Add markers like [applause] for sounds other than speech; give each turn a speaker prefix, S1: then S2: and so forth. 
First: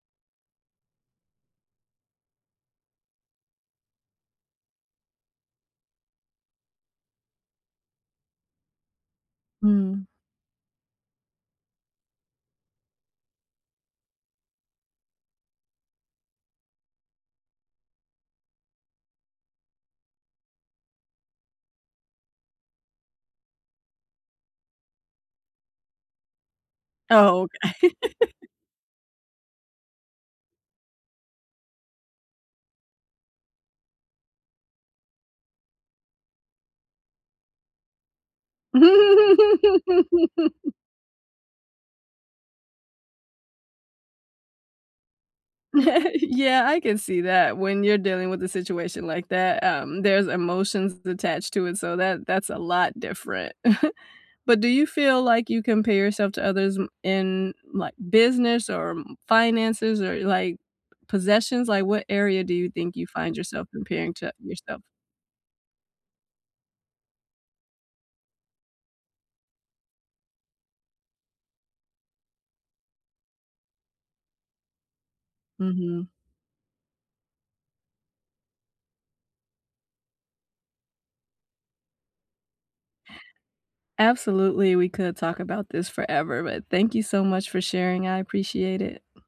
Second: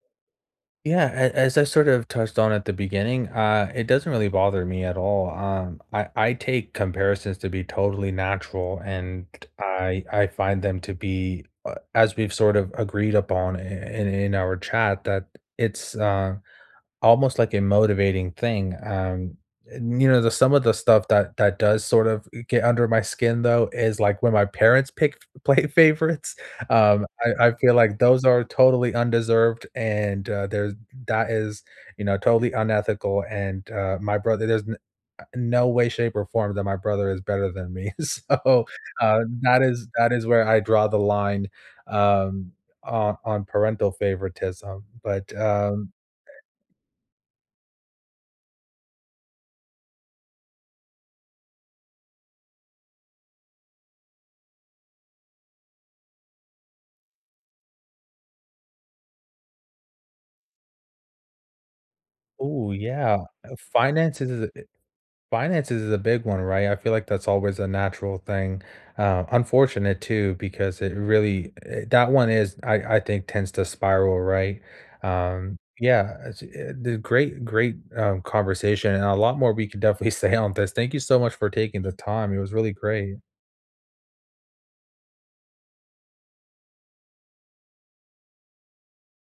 S1: Yeah, a as I sort of touched on at the beginning, uh, it doesn't really bother me at all. Um, I I take comparisons to be totally natural, and
S2: Hmm.
S1: I I find them to be uh, as we've sort of agreed upon i in in our chat, that it's, uh, almost like a motivating thing, um, and, you know, the some of the stuff that that does, sort of, i get under my skin though, is, like, when my parents pick f play favorites, um, I I
S2: Okay.
S1: feel like those are totally undeserved, and, uh, there that is, you know, totally unethical. And, uh, my brother, there's n a no way, shape or form that my brother is better than me. So, uh, that is that is where I
S2: [laughs]
S1: draw the line, um, o on parental favoritism. But, um
S2: [chuckles] Yeah, I can see that when you're dealing with a situation like that, um, there's emotions attached to it, so, that that's a lot different. [chuckles] But do you feel like you compare yourself to others m in, like, business or m finances or, like, possessions? Like, what area do you
S1: Ooh,
S2: think you
S1: yeah.
S2: find
S1: Uh,
S2: yourself comparing
S1: finance is
S2: to
S1: is a
S2: yourself?
S1: finance is is a big one, right? I feel like that's always a natural thing. Uh, unfortunate too because it really i that one is I I think, tends to spiral, right? Um
S2: Mhm.
S1: yeah, as it and the great, great, um, conversation, and a lot more we could definitely say on this. Thank you so much for taking the time, it was really great.
S2: Absolutely, we could talk about this forever. But, thank you so much for sharing. I appreciate it.